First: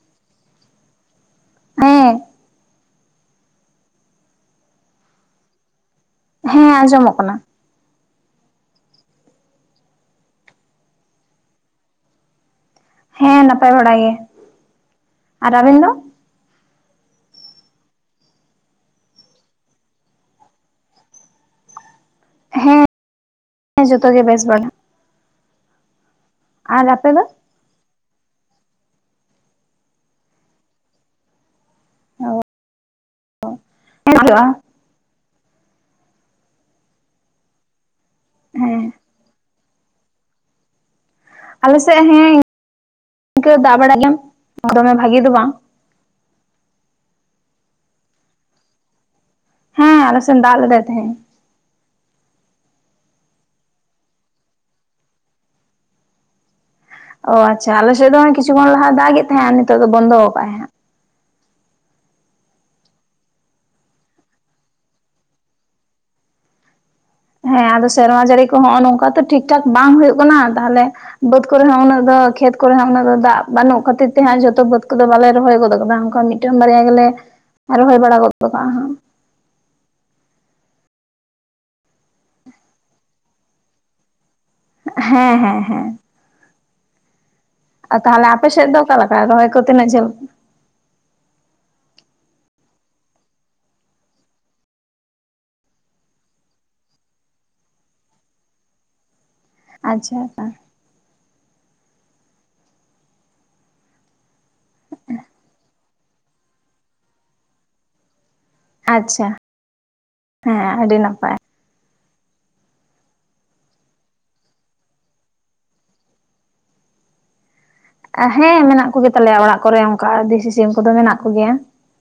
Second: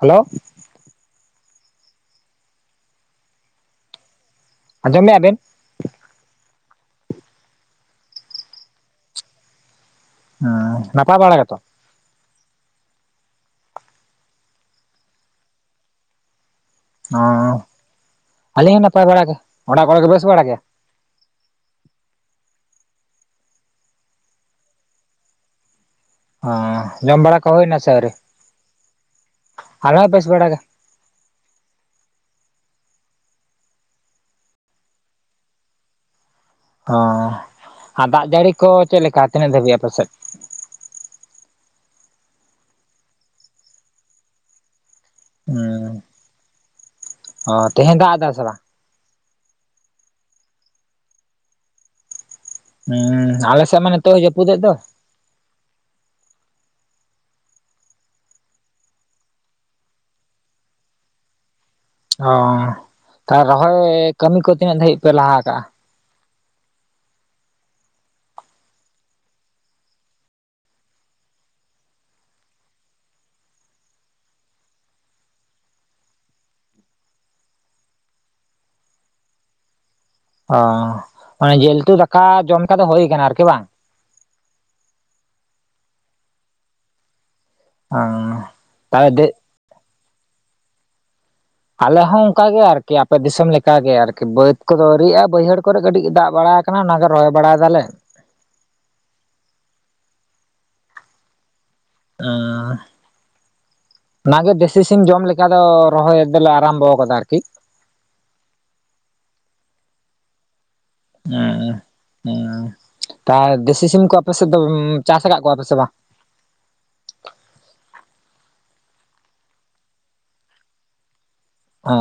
Hello ᱦᱮᱸ ᱟᱸᱡᱚᱢᱮᱜᱼᱟ ᱵᱮᱱ? ᱦᱮᱸ ᱟᱸᱡᱚᱢᱚᱜ ᱠᱟᱱᱟ᱾ ᱦᱚᱸ ᱱᱟᱯᱟᱭ ᱵᱟᱲᱟ ᱜᱮᱛᱚ? ᱦᱮᱸ ᱱᱟᱯᱟᱭ ᱵᱟᱲᱟ ᱜᱮ, ᱟᱨ ᱟᱵᱮᱱ ᱫᱚ? ᱦᱚᱸ ᱟᱹᱞᱤᱧ ᱦᱚᱸ ᱱᱟᱯᱟᱭ ᱵᱟᱲᱟ ᱜᱮ, ᱚᱲᱟᱜ ᱠᱚᱨᱮ ᱠᱚ ᱵᱮᱥ ᱵᱟᱲᱟ ᱜᱮᱭᱟ? ᱦᱮᱸ ᱡᱚᱛᱚᱜᱮ ᱵᱮᱥ ᱵᱟᱲᱟ᱾ ᱟᱨ ᱟᱯᱮ ᱦᱚᱸ ᱡᱚᱢ ᱫᱚ ᱵᱟᱲᱟ ᱠᱚ ᱦᱩᱭᱱᱟ ᱥᱮ ᱟᱹᱣᱨᱤ? ᱟᱞᱮ ᱦᱚᱸᱵᱮᱥ ᱵᱟᱲᱟ ᱜᱮ᱾ [unintelligible] ᱦᱚᱸ ᱟᱨ ᱫᱟᱜ ᱡᱟᱹᱲᱤ ᱠᱚ ᱦᱮᱸ ᱪᱮᱜ ᱞᱮᱠᱟ ᱛᱤᱱᱟᱹᱜ ᱫᱷᱟᱹᱵᱤᱡ ᱟᱯᱮᱥᱮᱫ? ᱟᱞᱮᱥᱮᱜ ᱦᱮᱸ ᱤᱝᱠᱟᱹ ᱫᱟᱜ ᱵᱟᱲᱟ ᱜᱮᱢ ᱫᱚᱢᱮ ᱵᱷᱟᱜᱤ ᱫᱚ ᱵᱟᱝ᱾ ᱦᱩᱸ ᱦᱚ ᱛᱮᱦᱮᱧ ᱫᱟᱜ ᱫᱟ ᱥᱮ ᱵᱟᱝ? ᱦᱮᱸ ᱟᱞᱮ ᱥᱮᱱ ᱫᱟᱜ ᱞᱮᱫᱟᱭ ᱛᱮᱦᱮᱸᱧ᱾ ᱦᱩᱸ ᱟᱞᱮᱥᱮᱜ ᱢᱟ ᱱᱤᱛᱚᱜ ᱦᱚᱸ ᱡᱟᱹᱯᱩᱫᱮᱜ ᱫᱚ᱾ ᱳ ᱟᱪᱪᱷᱟ ᱟᱞᱮ ᱥᱮᱫ ᱫᱚ ᱠᱤᱪᱷᱩ ᱠᱷᱚᱱ ᱞᱟᱦᱟ ᱫᱟᱜᱮᱜ ᱛᱟᱦᱮᱸᱜᱟ, ᱱᱤᱛᱚᱜ ᱫᱚ ᱵᱚᱱᱫᱚᱣ ᱠᱟᱜᱼᱟᱭ ᱦᱟᱸᱜ᱾ ᱦᱚ ᱛᱟ ᱨᱚᱦᱚᱭ ᱠᱟᱹᱢᱤ ᱠᱚ ᱛᱤᱱᱟᱹᱜ ᱫᱷᱟᱵᱤᱡ ᱯᱮ ᱞᱟᱦᱟ ᱟᱠᱟᱜᱼᱟ? ᱦᱮᱸ ᱟᱫᱚ ᱥᱮᱨᱢᱟ ᱡᱟᱹᱲᱤ ᱠᱚ ᱦᱚᱸᱜᱼᱚ ᱱᱚᱝᱠᱟ ᱛᱚ ᱴᱷᱤᱠ ᱴᱷᱟᱠ ᱵᱟᱝ ᱦᱩᱭᱩᱜ ᱠᱟᱱᱟ ᱛᱟᱦᱞᱮ ᱵᱟᱹᱫᱽ ᱠᱚᱨᱮ ᱦᱚᱸ ᱩᱱᱟᱹᱜ ᱫᱚ ᱠᱷᱮᱛ ᱠᱚᱨᱮ ᱦᱚᱸ ᱩᱱᱟᱹᱜ ᱫᱚ ᱫᱟᱜ ᱵᱟᱹᱱᱩᱜ ᱠᱷᱟᱹᱛᱤᱨ ᱛᱮ ᱦᱟᱸᱜ ᱡᱷᱚᱛᱚ ᱵᱟᱹᱫᱽ ᱠᱚᱫᱚ ᱵᱟᱞᱮ ᱨᱚᱦᱚᱭ ᱜᱚᱫ ᱠᱟᱫᱟ ᱚᱝᱠᱟ ᱢᱤᱫ ᱴᱮᱱ ᱵᱟᱨᱭᱟ ᱜᱮᱞᱮ ᱨᱚᱦᱚᱭ ᱵᱟᱲᱟ ᱜᱚᱫ ᱠᱟᱜᱼᱟ ᱦᱟᱸᱜ᱾ ᱚ ᱚᱱᱮ ᱡᱤᱞᱛᱩ ᱫᱟᱠᱟ ᱡᱚᱢ ᱠᱟᱫᱚ ᱦᱩᱭ ᱟᱠᱟᱱᱟ ᱟᱨᱠᱤ ᱵᱟᱝ? ᱦᱮᱸ ᱦᱮᱸ ᱦᱮᱸ ᱟ ᱛᱟᱦᱞᱮ ᱚᱸ ᱟᱯᱮ ᱥᱮᱫ ᱫᱚ ᱚᱠᱟᱞᱮᱠᱟ ᱛᱟᱦᱚᱞᱮ ᱨᱚᱦᱚᱭ ᱠᱚ ᱛᱤᱱᱟᱹᱜ ᱡᱷᱟᱹᱞ? ᱟᱞᱮ ᱦᱚᱸ ᱚᱝᱠᱟᱜ ᱜᱮ ᱟᱨᱠᱤ ᱟᱯᱮ ᱫᱤᱥᱚᱢ ᱞᱮᱠᱟᱜᱮ ᱟᱨᱠᱤ ᱵᱟᱹᱫᱽ ᱠᱚᱫᱚ ᱟᱹᱣᱨᱤᱭᱟᱜᱼᱟ, ᱵᱟᱹᱭᱦᱟᱹᱲ ᱠᱚᱨᱮ ᱠᱟᱹᱴᱤᱡ ᱫᱟᱜ ᱵᱟᱲᱟ ᱠᱟᱱᱟ ᱚᱱᱟᱜᱮ ᱨᱚᱦᱚᱭ ᱵᱟᱲᱟᱭ ᱫᱟᱞᱮ᱾ ᱟᱪᱪᱷᱟ [unintelligible] ᱟᱸ ᱚᱱᱟᱜᱮ ᱫᱮᱥᱤ ᱥᱤᱢ ᱡᱚᱢ ᱞᱮᱠᱟ ᱫᱚ ᱨᱚᱦᱚᱭ ᱫᱚᱞᱮ ᱟᱨᱟᱢᱵᱚᱣ ᱠᱟᱫᱟ ᱟᱨᱠᱤ᱾ ᱟᱪᱪᱷᱟ ᱦᱮᱸ ᱟᱹᱰᱤ ᱱᱟᱯ ᱚᱸ ᱚᱸ ᱛᱟ ᱫᱮᱥᱤ ᱥᱤᱢ ᱠᱚ ᱟᱯᱮᱥᱮᱫ ᱫᱚ ᱪᱟᱥ ᱠᱟᱜ ᱠᱚᱣᱟᱯᱮ ᱥᱮ ᱵᱟᱝ? ᱟ ᱦᱮᱸ ᱢᱮᱱᱟᱜ ᱠᱚᱜᱮ ᱛᱟᱞᱮᱭᱟ ᱚᱲᱟᱜ ᱠᱚᱨᱮ ᱚᱝᱠᱟ ᱫᱮᱥᱤ ᱥᱤᱢ ᱠᱚᱫᱚ ᱢᱮᱱᱟᱜ ᱠᱚᱜᱮᱭᱟ᱾ ᱚ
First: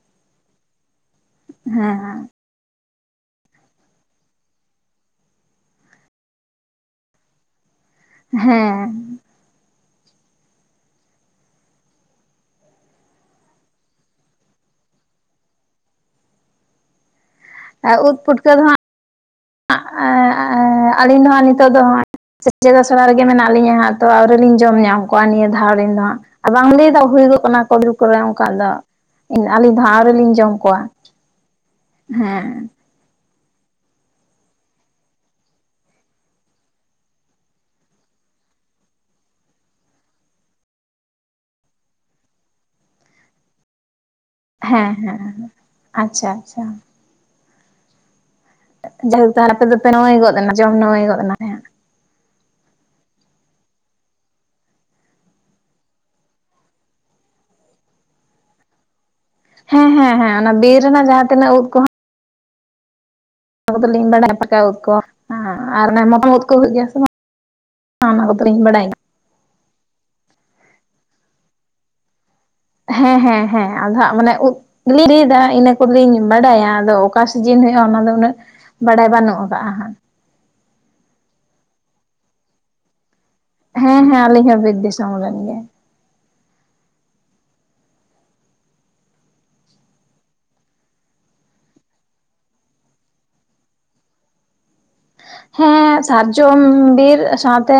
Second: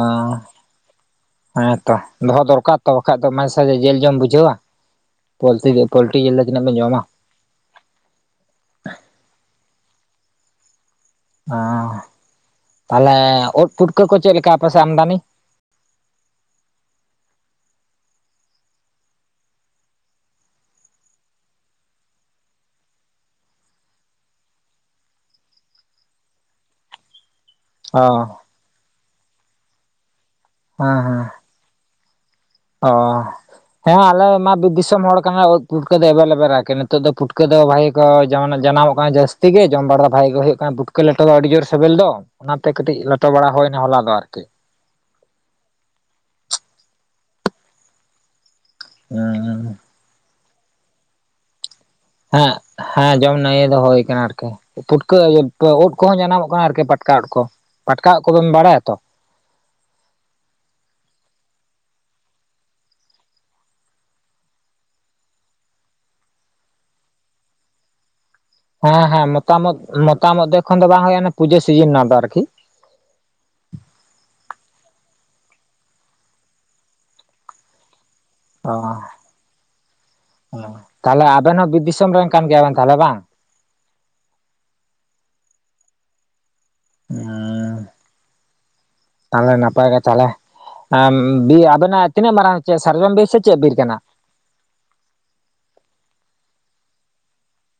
ᱦᱮᱸᱛᱚ ᱦᱮᱸ ᱫᱚᱦᱚ ᱫᱚᱨᱠᱟᱨ ᱛᱚ ᱵᱟᱠᱷᱟᱡ ᱫᱚ ᱢᱟᱡᱮ ᱥᱟᱡᱷᱮ ᱡᱤᱞ ᱡᱚᱢ ᱵᱩᱡᱷᱟᱹᱣᱟ, ᱯᱚᱞᱛᱤ ᱡᱤ ᱯᱳᱞᱴᱤ ᱡᱤᱞ ᱫᱚ ᱛᱤᱱᱟᱹᱜ ᱵᱮᱱ ᱡᱚᱢᱟ? ᱦᱮᱸ ᱦᱚᱸ ᱛᱟᱦᱞᱮ ᱳᱫ ᱯᱩᱴᱠᱟᱹ ᱠᱚ ᱪᱮᱫ ᱞᱮᱠᱟ ᱟᱯᱮᱥᱮᱜ ᱟᱢᱫᱟᱱᱤ? ᱮᱸ ᱩᱫ ᱯᱩᱴᱠᱟᱹ ᱫᱚ ᱦᱟᱸᱜ ᱟᱜ ᱮ ᱮ ᱟᱹᱞᱤᱧ ᱫᱚ ᱦᱟᱸᱜ ᱱᱤᱛᱚᱜ ᱫᱚ ᱥᱮᱪᱮᱫ-ᱟᱥᱲᱟ ᱨᱮᱜᱮ ᱢᱮᱱᱟᱜ ᱞᱤᱧᱟ ᱦᱟᱸᱜ ᱛᱚ ᱟᱹᱣᱨᱤᱞᱤᱧ ᱡᱚᱢ ᱧᱟᱢ ᱠᱚᱣᱟ ᱱᱤᱭᱟᱹ ᱫᱷᱟᱣ ᱨᱮᱱ ᱫᱚ ᱦᱟᱸᱜ ᱟ ᱵᱟᱢ ᱞᱮ ᱫᱟ ᱦᱩᱭᱩ-ᱜᱚᱜ ᱠᱟᱱᱟ ᱠᱟ. ᱢᱤ ᱚ ᱠᱚᱨᱮ ᱚᱱᱠᱟ ᱫᱚ ᱟᱹᱞᱤᱧ ᱫᱚ ᱦᱟᱸᱜ ᱟᱹᱣᱨᱤᱞᱤᱧ ᱡᱚᱢ ᱠᱚᱣᱟ ᱦᱮᱸ ᱦᱮᱸ ᱦᱮᱸ ᱚ ᱦᱮᱸ ᱟᱞᱮᱢᱟ ᱵᱤᱨ ᱫᱤᱥᱚᱢ ᱦᱚᱲ ᱠᱟᱱᱟ ᱩᱫ ᱯᱩᱴᱠᱟᱹ ᱫᱚ ᱮᱵᱮᱞᱮᱵᱮᱞ ᱟᱨᱠᱤ ᱱᱤᱛᱚᱜ ᱫᱚ ᱯᱩᱴᱠᱟᱹ ᱫᱚ ᱵᱷᱟᱜᱮ ᱠᱚ ᱡᱟᱱᱟᱢᱚᱜ ᱠᱟᱱᱟ ᱡᱟᱹᱥᱛᱤ ᱜᱮ ᱡᱚᱢ ᱵᱟᱲᱟ ᱫᱚ ᱵᱷᱟᱜᱮ ᱜᱮ ᱦᱩᱭᱩᱜ ᱠᱟᱱᱟ ᱵᱷᱩᱴᱠᱟᱹ ᱞᱮᱴᱚ ᱫᱚ ᱟᱹᱰᱤ ᱡᱳᱨ ᱥᱮᱵᱮᱞ ᱫᱚ ᱚᱱᱟᱛᱮ ᱠᱟᱹᱴᱤᱡ ᱞᱮᱴᱚ ᱵᱟᱲᱟ ᱦᱳᱭᱱᱟ ᱦᱚᱞᱟ ᱫᱚ ᱟᱨᱠᱤ ᱦᱮᱸ ᱦᱮᱸ ᱟᱪᱪᱷᱟ ᱟᱪᱪᱷᱟ ᱡᱟᱭᱦᱳᱠ ᱛᱟᱦᱚᱞᱮ ᱟᱯᱮ ᱫᱚᱯᱮ ᱱᱟᱹᱢᱟᱹᱭ ᱜᱚᱫ ᱱᱟ ᱡᱚᱢ ᱱᱟᱹᱢᱟᱹᱭ ᱜᱚᱫ ᱱᱟᱯᱮ ᱦᱮᱸ ᱦᱮᱸ ᱡᱚᱢ ᱱᱟᱹᱢᱟᱹᱭ ᱫᱚ ᱦᱳᱭ ᱠᱟᱱᱟ ᱟᱨᱠᱤ ᱯᱩᱴᱠᱟᱹ ᱤᱭᱟᱹ ᱳᱫ ᱠᱚᱦᱚᱸ ᱡᱟᱱᱟᱢᱚᱜ ᱠᱟᱱᱟ ᱟᱨᱠᱤ ᱯᱟᱴᱠᱟ ᱳᱫ ᱠᱚ ᱯᱟᱴᱠᱟ ᱳᱫ ᱠᱚᱵᱤᱱ ᱵᱟᱲᱟᱭᱟᱛᱚ ᱦᱮᱸ ᱦᱮᱸ ᱦᱮᱸ ᱚᱱᱟ ᱵᱤᱨ ᱨᱮᱱᱟᱜ ᱡᱟᱦᱟ ᱛᱤᱱᱟᱹᱜ ᱩᱫ ᱠᱚᱦᱚ ᱚᱱᱟ ᱠᱚᱫᱟᱞᱤᱧ ᱵᱟᱲᱟᱭᱟ ᱯᱟᱴᱠᱟ ᱩᱫ ᱠᱚ ᱟᱨ ᱚᱱᱟ ᱢᱮᱛᱟᱢ ᱳᱫ ᱠᱚ ᱦᱩᱭᱩᱜ ᱜᱮᱭᱟ ᱥᱮ ᱵᱟᱝ ᱦᱚᱸ ᱚᱱᱟ ᱠᱚᱫᱚᱞᱤᱧ ᱵᱟᱰᱟ ᱦᱚᱸ ᱦᱚᱸ ᱢᱮᱛᱛᱟᱢ ᱟ ᱳᱫ ᱢᱚᱛᱟᱢ ᱳᱫ ᱫᱚ ᱮᱠᱷᱚᱱ ᱫᱚ ᱵᱟᱝ ᱦᱩᱭᱩᱜᱼᱟ ᱯᱩᱡᱟᱹ ᱥᱤᱡᱤᱱ ᱟᱱᱟᱫᱚ ᱟᱨᱠᱤ ᱦᱮᱸ ᱦᱮᱸ ᱦᱮᱸ ᱟᱫᱷᱟ ᱢᱟᱱᱮ ᱩᱫ [unintelligible] ᱠᱚᱞᱤᱧ ᱵᱟᱰᱟᱭᱟ ᱟᱫᱚ ᱚᱠᱟ ᱥᱤᱡᱤᱱ ᱦᱩᱭᱩᱜᱼᱟ ᱚᱱᱟ ᱫᱚ ᱩᱱᱟᱹᱜ ᱵᱟᱰᱟᱭ ᱵᱟᱹᱱᱩᱜ ᱟᱠᱟᱜᱼᱟ ᱦᱟᱜ ᱦᱮ ᱛᱟᱦᱚᱞᱮ ᱟᱵᱮᱱ ᱦᱚᱸ ᱵᱤᱨ ᱫᱤᱥᱚᱢ ᱨᱮᱱ ᱠᱟᱱ ᱜᱮᱭᱟ ᱵᱤᱱ ᱛᱟᱦᱚᱞᱮ ᱵᱟᱝ ᱦᱮᱸ ᱦᱮᱸ ᱟᱹᱞᱤᱧ ᱦᱚᱸ ᱵᱤᱨ ᱫᱤᱥᱚᱢ ᱨᱮᱱ ᱜᱮ ᱩ ᱛᱟᱦᱚᱞᱮ ᱱᱟᱯᱟᱭ ᱜᱮ ᱛᱟᱦᱚᱞᱮ ᱮᱢ ᱵᱤ ᱟᱵᱮᱱᱟᱜ ᱛᱤᱱᱟᱹᱜ ᱢᱟᱨᱟᱝ ᱪᱮ ᱥᱟᱨᱡᱚᱢ ᱵᱤᱨ ᱥᱮ ᱪᱮᱫ ᱵᱤᱨ ᱠᱟᱱᱟ ᱦᱮᱸ ᱥᱟᱨᱡᱚᱢ ᱵᱤᱨ ᱥᱟᱶᱛᱮ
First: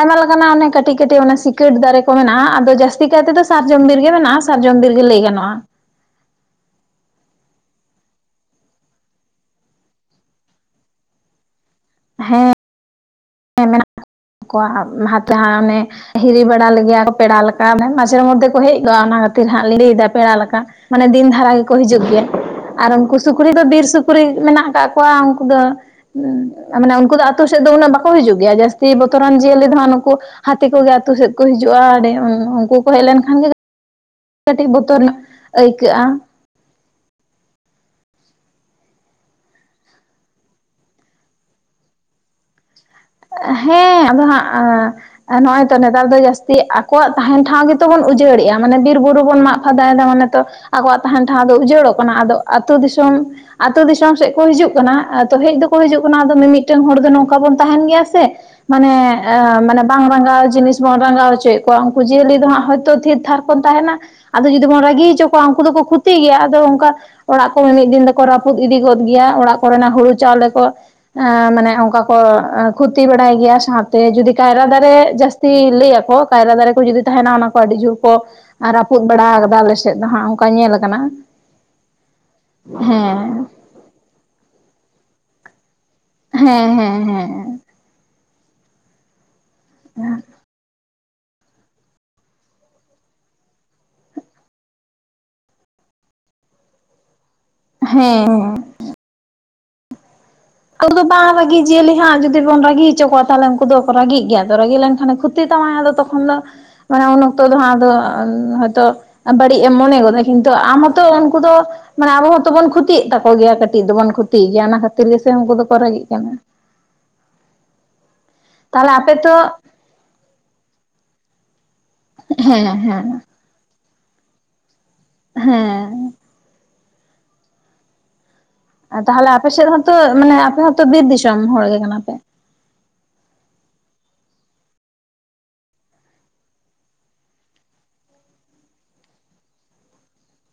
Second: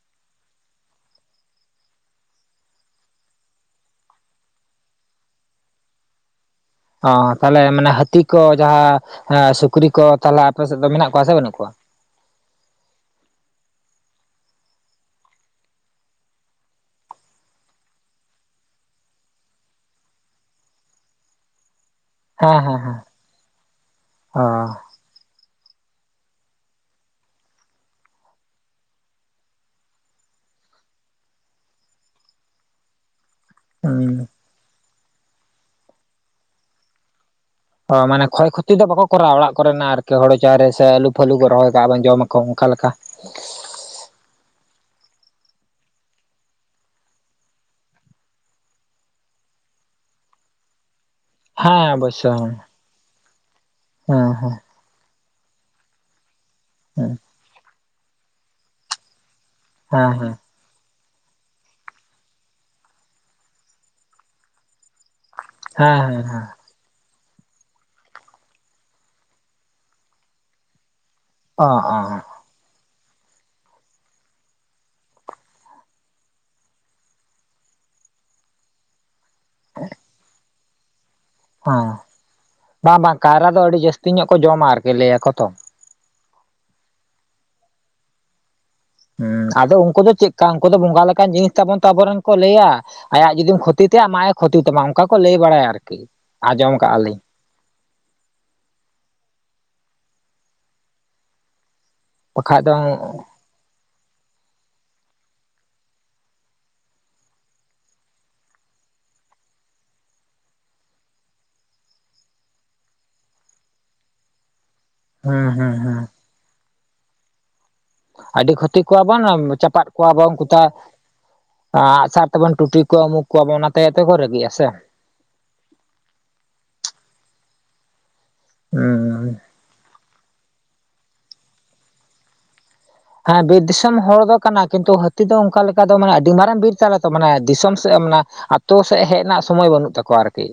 ᱟᱭᱢᱟ ᱞᱮᱠᱟᱱᱟᱜ ᱚᱱᱮ ᱠᱟᱹᱴᱤᱡ ᱠᱟᱹᱴᱤᱡ ᱚᱱᱮ ᱥᱤᱠᱟ. ᱴ ᱫᱟᱨᱮ ᱠᱚ ᱢᱮᱱᱟᱜᱼᱟ ᱟᱫᱚ ᱡᱟᱹᱥᱛᱤ ᱠᱟᱭ ᱛᱮᱫᱚ ᱥᱟᱨᱡᱚᱢ ᱵᱤᱨ ᱜᱮ ᱢᱮᱱᱟᱜᱼᱟ ᱥᱟᱨᱡᱚᱱ ᱰᱤᱨ ᱜᱮ ᱞᱮ ᱜᱟᱱᱚᱜᱼᱟ ᱚ ᱛᱟᱦᱚᱞᱮ ᱢᱟᱱᱮ ᱦᱟᱹᱛᱤ ᱠᱚ ᱡᱟᱦᱟᱸ ᱥᱩᱠᱨᱤ ᱠᱚ ᱛᱟᱦᱚᱞᱮ ᱟᱯᱮ ᱥᱮᱫ ᱫᱚ ᱢᱮᱱᱟᱜ ᱠᱚᱣᱟ ᱥᱮ ᱵᱟᱹᱱᱩᱜ ᱠᱚᱣᱟ ᱦᱮᱸ ᱦᱮᱸ ᱢᱮᱱᱟᱜ ᱠᱚᱣᱟ ᱦᱟᱛᱮ ᱦᱟᱣᱱᱮ ᱦᱤᱨᱤ ᱵᱟᱲᱟ ᱞᱮᱜᱮᱭᱟ ᱠᱚ ᱯᱮᱲᱟ ᱞᱮᱠᱟ ᱢᱟᱱᱮ ᱢᱟᱡᱷᱮᱨ ᱢᱚᱫᱽᱫᱷᱮ ᱠᱚ ᱦᱮᱡ ᱜᱚᱫᱼᱟ ᱚᱱᱟ ᱠᱷᱟᱹᱛᱤᱨ ᱦᱟᱸᱜ ᱞᱤᱧ ᱞᱟᱹᱭ ᱫᱟ ᱯᱮᱲᱟ ᱞᱮᱠᱟ ᱢᱟᱱᱮ ᱫᱤᱱ ᱫᱷᱟᱨᱟ ᱜᱮᱠᱚ ᱦᱤᱡᱩᱜ ᱜᱮᱭᱟ ᱦᱮᱸ ᱦᱮᱸ ᱟᱨ ᱦᱮᱸ ᱩᱱᱠᱩ ᱥᱩᱠᱨᱤ ᱫᱚ ᱵᱤᱨ ᱥᱩᱠᱨᱤ ᱚ ᱢᱮᱱᱟᱜ ᱟᱠᱟᱫ ᱠᱚᱣᱟ ᱩᱱᱠᱩ ᱫᱚ ᱢᱟᱱᱮ ᱩᱱᱠᱩ ᱫᱚ ᱟᱹᱛᱩ ᱥᱮᱫ ᱫᱚ ᱩᱱᱟᱹᱜ ᱵᱟᱠᱚ ᱠᱚ ᱦᱤᱡᱩᱜ ᱜᱮᱭᱟ ᱡᱟᱹᱥᱛᱤ ᱵᱚᱛᱚᱨᱟᱱ ᱡᱤᱭᱟᱹᱞᱤ ᱫᱚ ᱦᱟᱜ ᱱᱩᱠᱩ ᱦᱟᱹᱛᱤ ᱠᱚᱜᱮ ᱟᱹᱛᱩ ᱥᱮᱫ ᱠᱚ ᱦᱤᱡᱩᱜᱼᱟ ᱟᱰᱮ ᱩᱱᱠᱩ ᱠᱚ ᱦᱮᱡ ᱞᱮᱱᱠᱷᱟᱱ ᱜᱮ ᱩ ᱠᱟᱹᱴᱤᱡ ᱵᱚᱛᱚᱨ ᱧᱚᱜ ᱟᱹᱭᱠᱟᱹᱜᱼᱟ ᱚ ᱢᱟᱱᱮ ᱠᱷᱚᱭ ᱠᱷᱚᱛᱤ ᱫᱚ ᱵᱟᱠᱚ ᱠᱚᱨᱟᱣᱟ ᱚᱲᱟᱜ ᱠᱚᱨᱮᱱᱟᱜ ᱟᱨᱤᱠᱤ ᱦᱳᱲᱳ ᱪᱟᱣᱞᱮ ᱥᱮ ᱟᱹᱞᱩ ᱯᱷᱟᱹᱞᱩ ᱠᱚ ᱨᱚᱦᱚᱭ ᱠᱟᱜᱼᱟ ᱵᱟᱝ ᱡᱚᱢᱟᱠᱚ ᱚᱱᱠᱟ ᱞᱮᱠᱟ ᱦᱮᱸ ᱟᱫᱚ ᱦᱟᱸᱜ ᱮ ᱱᱚᱜᱼᱚᱭ ᱛᱚ ᱱᱮᱛᱟᱨ ᱫᱚ ᱡᱟᱹᱥᱛᱤ ᱟᱠᱚᱣᱟᱜ ᱛᱟᱦᱮᱱ ᱴᱷᱟᱶ ᱜᱮᱛᱚ ᱵᱚᱱ ᱩᱡᱟᱹᱲᱮᱜᱼᱟ ᱢᱟᱱᱮ ᱵᱤᱨ ᱵᱩᱨᱩ ᱵᱚᱱ ᱢᱟᱜ ᱯᱷᱟᱫᱟᱭ ᱫᱟ ᱢᱟᱱᱮ ᱛᱚ ᱟᱠᱚᱣᱟᱜ ᱛᱟᱦᱮᱱ ᱴᱷᱟᱶ ᱫᱚ ᱦᱮᱸ ᱩᱡᱟᱹᱲᱚᱜ ᱠᱟᱱᱟ ᱟᱫᱚ ᱚᱵᱚᱥᱥᱳᱭ ᱟᱛᱳ ᱫᱤᱥᱚᱢ ᱟᱛᱳ ᱫᱤᱥᱚᱢ ᱥᱮᱫ ᱦᱮᱸ ᱠᱚ ᱦᱮᱸ ᱦᱤᱡᱩᱜ ᱠᱟᱱᱟ ᱮ ᱛᱚ ᱦᱮᱡ ᱫᱚᱠᱚ ᱦᱤᱡᱩᱜ ᱠᱟᱱᱟ ᱟᱫᱚ ᱢᱤᱢᱤᱫᱴᱟᱝ ᱦᱚᱲ ᱫᱚ ᱦᱮᱸ ᱱᱚᱝᱠᱟ ᱵᱚᱱ ᱛᱟᱦᱮᱱ ᱜᱮᱭᱟ ᱥᱮ ᱢᱟᱱᱮ ᱮ ᱢᱟᱱᱮ ᱵᱟᱝ ᱦᱮᱸ ᱦᱮᱸ ᱨᱟᱸᱜᱟᱣ ᱡᱤᱱᱤᱥ ᱵᱚᱱ ᱨᱟᱸᱜᱟᱣ ᱦᱚᱪᱚᱭᱮᱫ ᱠᱚᱣᱟ ᱩᱱᱠᱩ ᱡᱤᱭᱟᱹᱞᱤ ᱫᱚ ᱦᱟᱸᱜ ᱦᱚᱭᱛᱚ ᱛᱷᱤᱨ ᱛᱷᱟᱨ ᱠᱚ ᱛᱟᱦᱮᱱᱟ ᱟᱫᱚ ᱡᱩᱫᱤ ᱵᱚᱱ ᱨᱟᱹᱜᱤ ᱦᱚᱪᱚ ᱠᱚᱣᱟ ᱩᱱᱠᱩ ᱫᱚᱠᱚ ᱦᱮᱸ ᱠᱷᱩᱛᱤ ᱦᱮᱸ ᱜᱮᱭᱟ ᱦᱮᱸ ᱟᱫᱚ ᱚᱱᱠᱟ ᱚᱲᱟᱜ ᱠᱚ ᱢᱤᱫ ᱫᱤᱱ ᱫᱚᱠᱚ ᱨᱟᱹᱯᱩᱫ ᱤᱫᱤ ᱜᱚᱫ ᱜᱮᱭᱟ ᱚᱲᱟᱜ ᱠᱚᱨᱮᱱᱟᱜ ᱦᱩᱲᱩ ᱪᱟᱣᱞᱮ ᱠᱚ ᱮ ᱚ ᱢᱟᱱᱮ ᱚ ᱚᱱᱠᱟ ᱠᱚ ᱦᱮᱸ ᱮ ᱠᱷᱚᱛᱤ ᱵᱟᱲᱟᱭ ᱜᱮᱭᱟ ᱥᱟᱶᱛᱮ ᱡᱩᱫᱤ ᱠᱟᱭᱨᱟ ᱫᱟᱨᱮ ᱡᱟᱹᱥᱛᱤ ᱞᱟᱹᱭᱟᱠᱚ ᱠᱟᱭᱨᱟ ᱫᱟᱨᱮ ᱠᱚ ᱡᱩᱫᱤ ᱛᱟᱦᱮᱱᱟ ᱚᱱᱟ ᱠᱚ ᱟᱹᱰᱤ ᱡᱳᱨ ᱠᱚ ᱨᱟᱹᱯᱩᱫ ᱵᱟᱲᱟ ᱟᱠᱟᱫᱟ ᱟᱞᱮ ᱥᱮᱫ ᱫᱚ ᱦᱟᱸᱜ ᱚᱱᱠᱟ ᱧᱮᱞ ᱟᱠᱟᱱᱟ᱾ ᱦᱮᱸ ᱵᱟᱝ ᱵᱟᱝ ᱦᱮᱸ ᱠᱟᱭᱨᱟ ᱫᱚ ᱟᱹᱰᱤ ᱡᱟᱹᱥᱛᱤ ᱧᱚᱜ ᱠᱚ ᱡᱚᱢᱟ ᱟᱨᱠᱤ ᱞᱟᱹᱭᱟᱠᱚ ᱛᱚ᱾ ᱦᱮᱸ ᱦᱮᱸ ᱦᱮᱸ ᱦᱚᱸ ᱟᱫᱚ ᱩᱱᱠᱩ ᱫᱚ ᱪᱮᱫᱠᱟ ᱩᱱᱠᱩ ᱫᱚ ᱵᱚᱸᱜᱟ ᱞᱮᱠᱟᱱ ᱡᱤᱱᱤᱥ ᱛᱟᱵᱚᱱ ᱛᱚ ᱟᱵᱚᱨᱮᱱ ᱠᱚ ᱞᱟᱹᱭᱟ ᱟᱭᱟᱜ ᱡᱩᱫᱤᱢ ᱠᱷᱚᱛᱤ ᱛᱟᱭᱟ ᱟᱢᱟᱜ ᱮ ᱠᱷᱚᱛᱤ ᱛᱟᱢᱟ ᱚᱱᱠᱟ ᱠᱚ ᱞᱟᱹᱭ ᱵᱟᱲᱟᱭᱟ ᱟᱨᱠᱤ᱾ ᱟᱸᱡᱚᱢ ᱠᱟᱜᱼᱟ ᱞᱤᱧ᱾ ᱦᱮᱸ ᱦᱮᱸ [inaudible] ᱩᱱᱠᱩ ᱵᱟᱠᱷᱟᱡ ᱫᱚ ᱫᱚᱠᱚ ᱨᱟᱹᱜᱤᱜ ᱜᱮᱭᱟ, ᱨᱟᱹᱜᱤ ᱞᱮᱱᱠᱷᱟᱱᱮ ᱠᱷᱟᱛᱤ ᱛᱟᱢᱟᱭᱟ ᱟᱫᱚ ᱛᱚᱠᱷᱚᱱ ᱫᱚ᱾ ᱢᱟᱱᱮ ᱩᱱ ᱚᱠᱛᱚ ᱫᱚ ᱟᱫᱚ ᱦᱚᱭᱛᱚ ᱵᱟᱹᱲᱤᱡ ᱮᱢ ᱢᱚᱱᱮ ᱜᱚᱫᱟ ᱠᱤᱱᱛᱩ ᱟᱢ ᱦᱚᱛᱚ ᱩᱱᱠᱩ ᱫᱚ ᱢᱟᱱᱮ ᱟᱵᱚ ᱦᱚᱸ ᱛᱚᱵᱚᱱ ᱠᱷᱚᱛᱤᱭᱮᱫ ᱛᱟᱠᱚ ᱜᱮᱭᱟ ᱠᱟᱹᱴᱤᱡ ᱫᱚᱵᱚᱱ ᱠᱷᱚᱛᱤᱭ ᱜᱮᱭᱟ ᱚᱱᱟ ᱠᱷᱟᱹᱛᱤᱨ ᱜᱮᱥᱮ ᱦᱩᱸ ᱩᱱᱠᱩ ᱦᱩᱸ ᱫᱚᱠᱚ ᱦᱩᱸ ᱨᱮᱸᱜᱤᱜ ᱠᱟᱱᱟ᱾ ᱟᱹᱰᱤ ᱠᱷᱚᱛᱤ ᱛᱟᱦᱚᱞᱮ ᱟᱯᱮ ᱠᱚᱣᱟᱵᱚᱱ ᱛᱚ ᱪᱟᱯᱟᱫ ᱠᱚᱣᱟ ᱵᱚᱱ, ᱟᱜᱼ ᱥᱟᱨ ᱛᱮᱵᱚᱱ ᱦᱮᱸ ᱴᱩᱴᱤ ᱠᱚᱣᱟ ᱦᱮᱸ ᱩᱢᱩᱠ ᱠᱚᱣᱟᱵᱚᱱ ᱚᱱᱟᱛᱮ ᱠᱚ ᱨᱟᱹᱜᱤᱜᱼᱟ ᱥᱮ᱾ ᱦᱮᱸ ᱦᱩᱸ ᱛᱟᱦᱚᱞᱮ ᱟᱯᱮ ᱥᱮᱫ ᱦᱚᱸᱛᱚ ᱢᱟᱱᱮ ᱟᱯᱮ ᱦᱚᱸᱛᱚ ᱵᱤᱨ ᱫᱤᱥᱚᱢ ᱦᱚᱲ ᱜᱮ ᱠᱟᱱᱟ ᱯᱮ? ᱦᱮᱸ ᱵᱤᱨ ᱫᱤᱥᱚᱢ ᱦᱚᱲ ᱫᱚ ᱠᱟᱱᱟ ᱠᱤᱱᱛᱩ ᱦᱟᱹᱛᱤ ᱫᱚ ᱚᱱᱠᱟ ᱞᱮᱠᱟ ᱫᱚ ᱢᱟᱱᱮ ᱟᱹᱰᱤ ᱢᱟᱨᱟᱝ ᱵᱤᱨ ᱛᱟᱞᱮ ᱛᱚ ᱢᱟᱱᱮ ᱫᱤᱥᱚᱢ ᱥᱮᱫ ᱟᱛᱳ ᱥᱮᱫ ᱦᱮᱡ ᱨᱮᱱᱟᱜ ᱥᱚᱢᱚᱭ ᱵᱟᱹᱱᱩᱜ ᱛᱟᱠᱚᱣᱟ ᱟᱨᱠᱤ᱾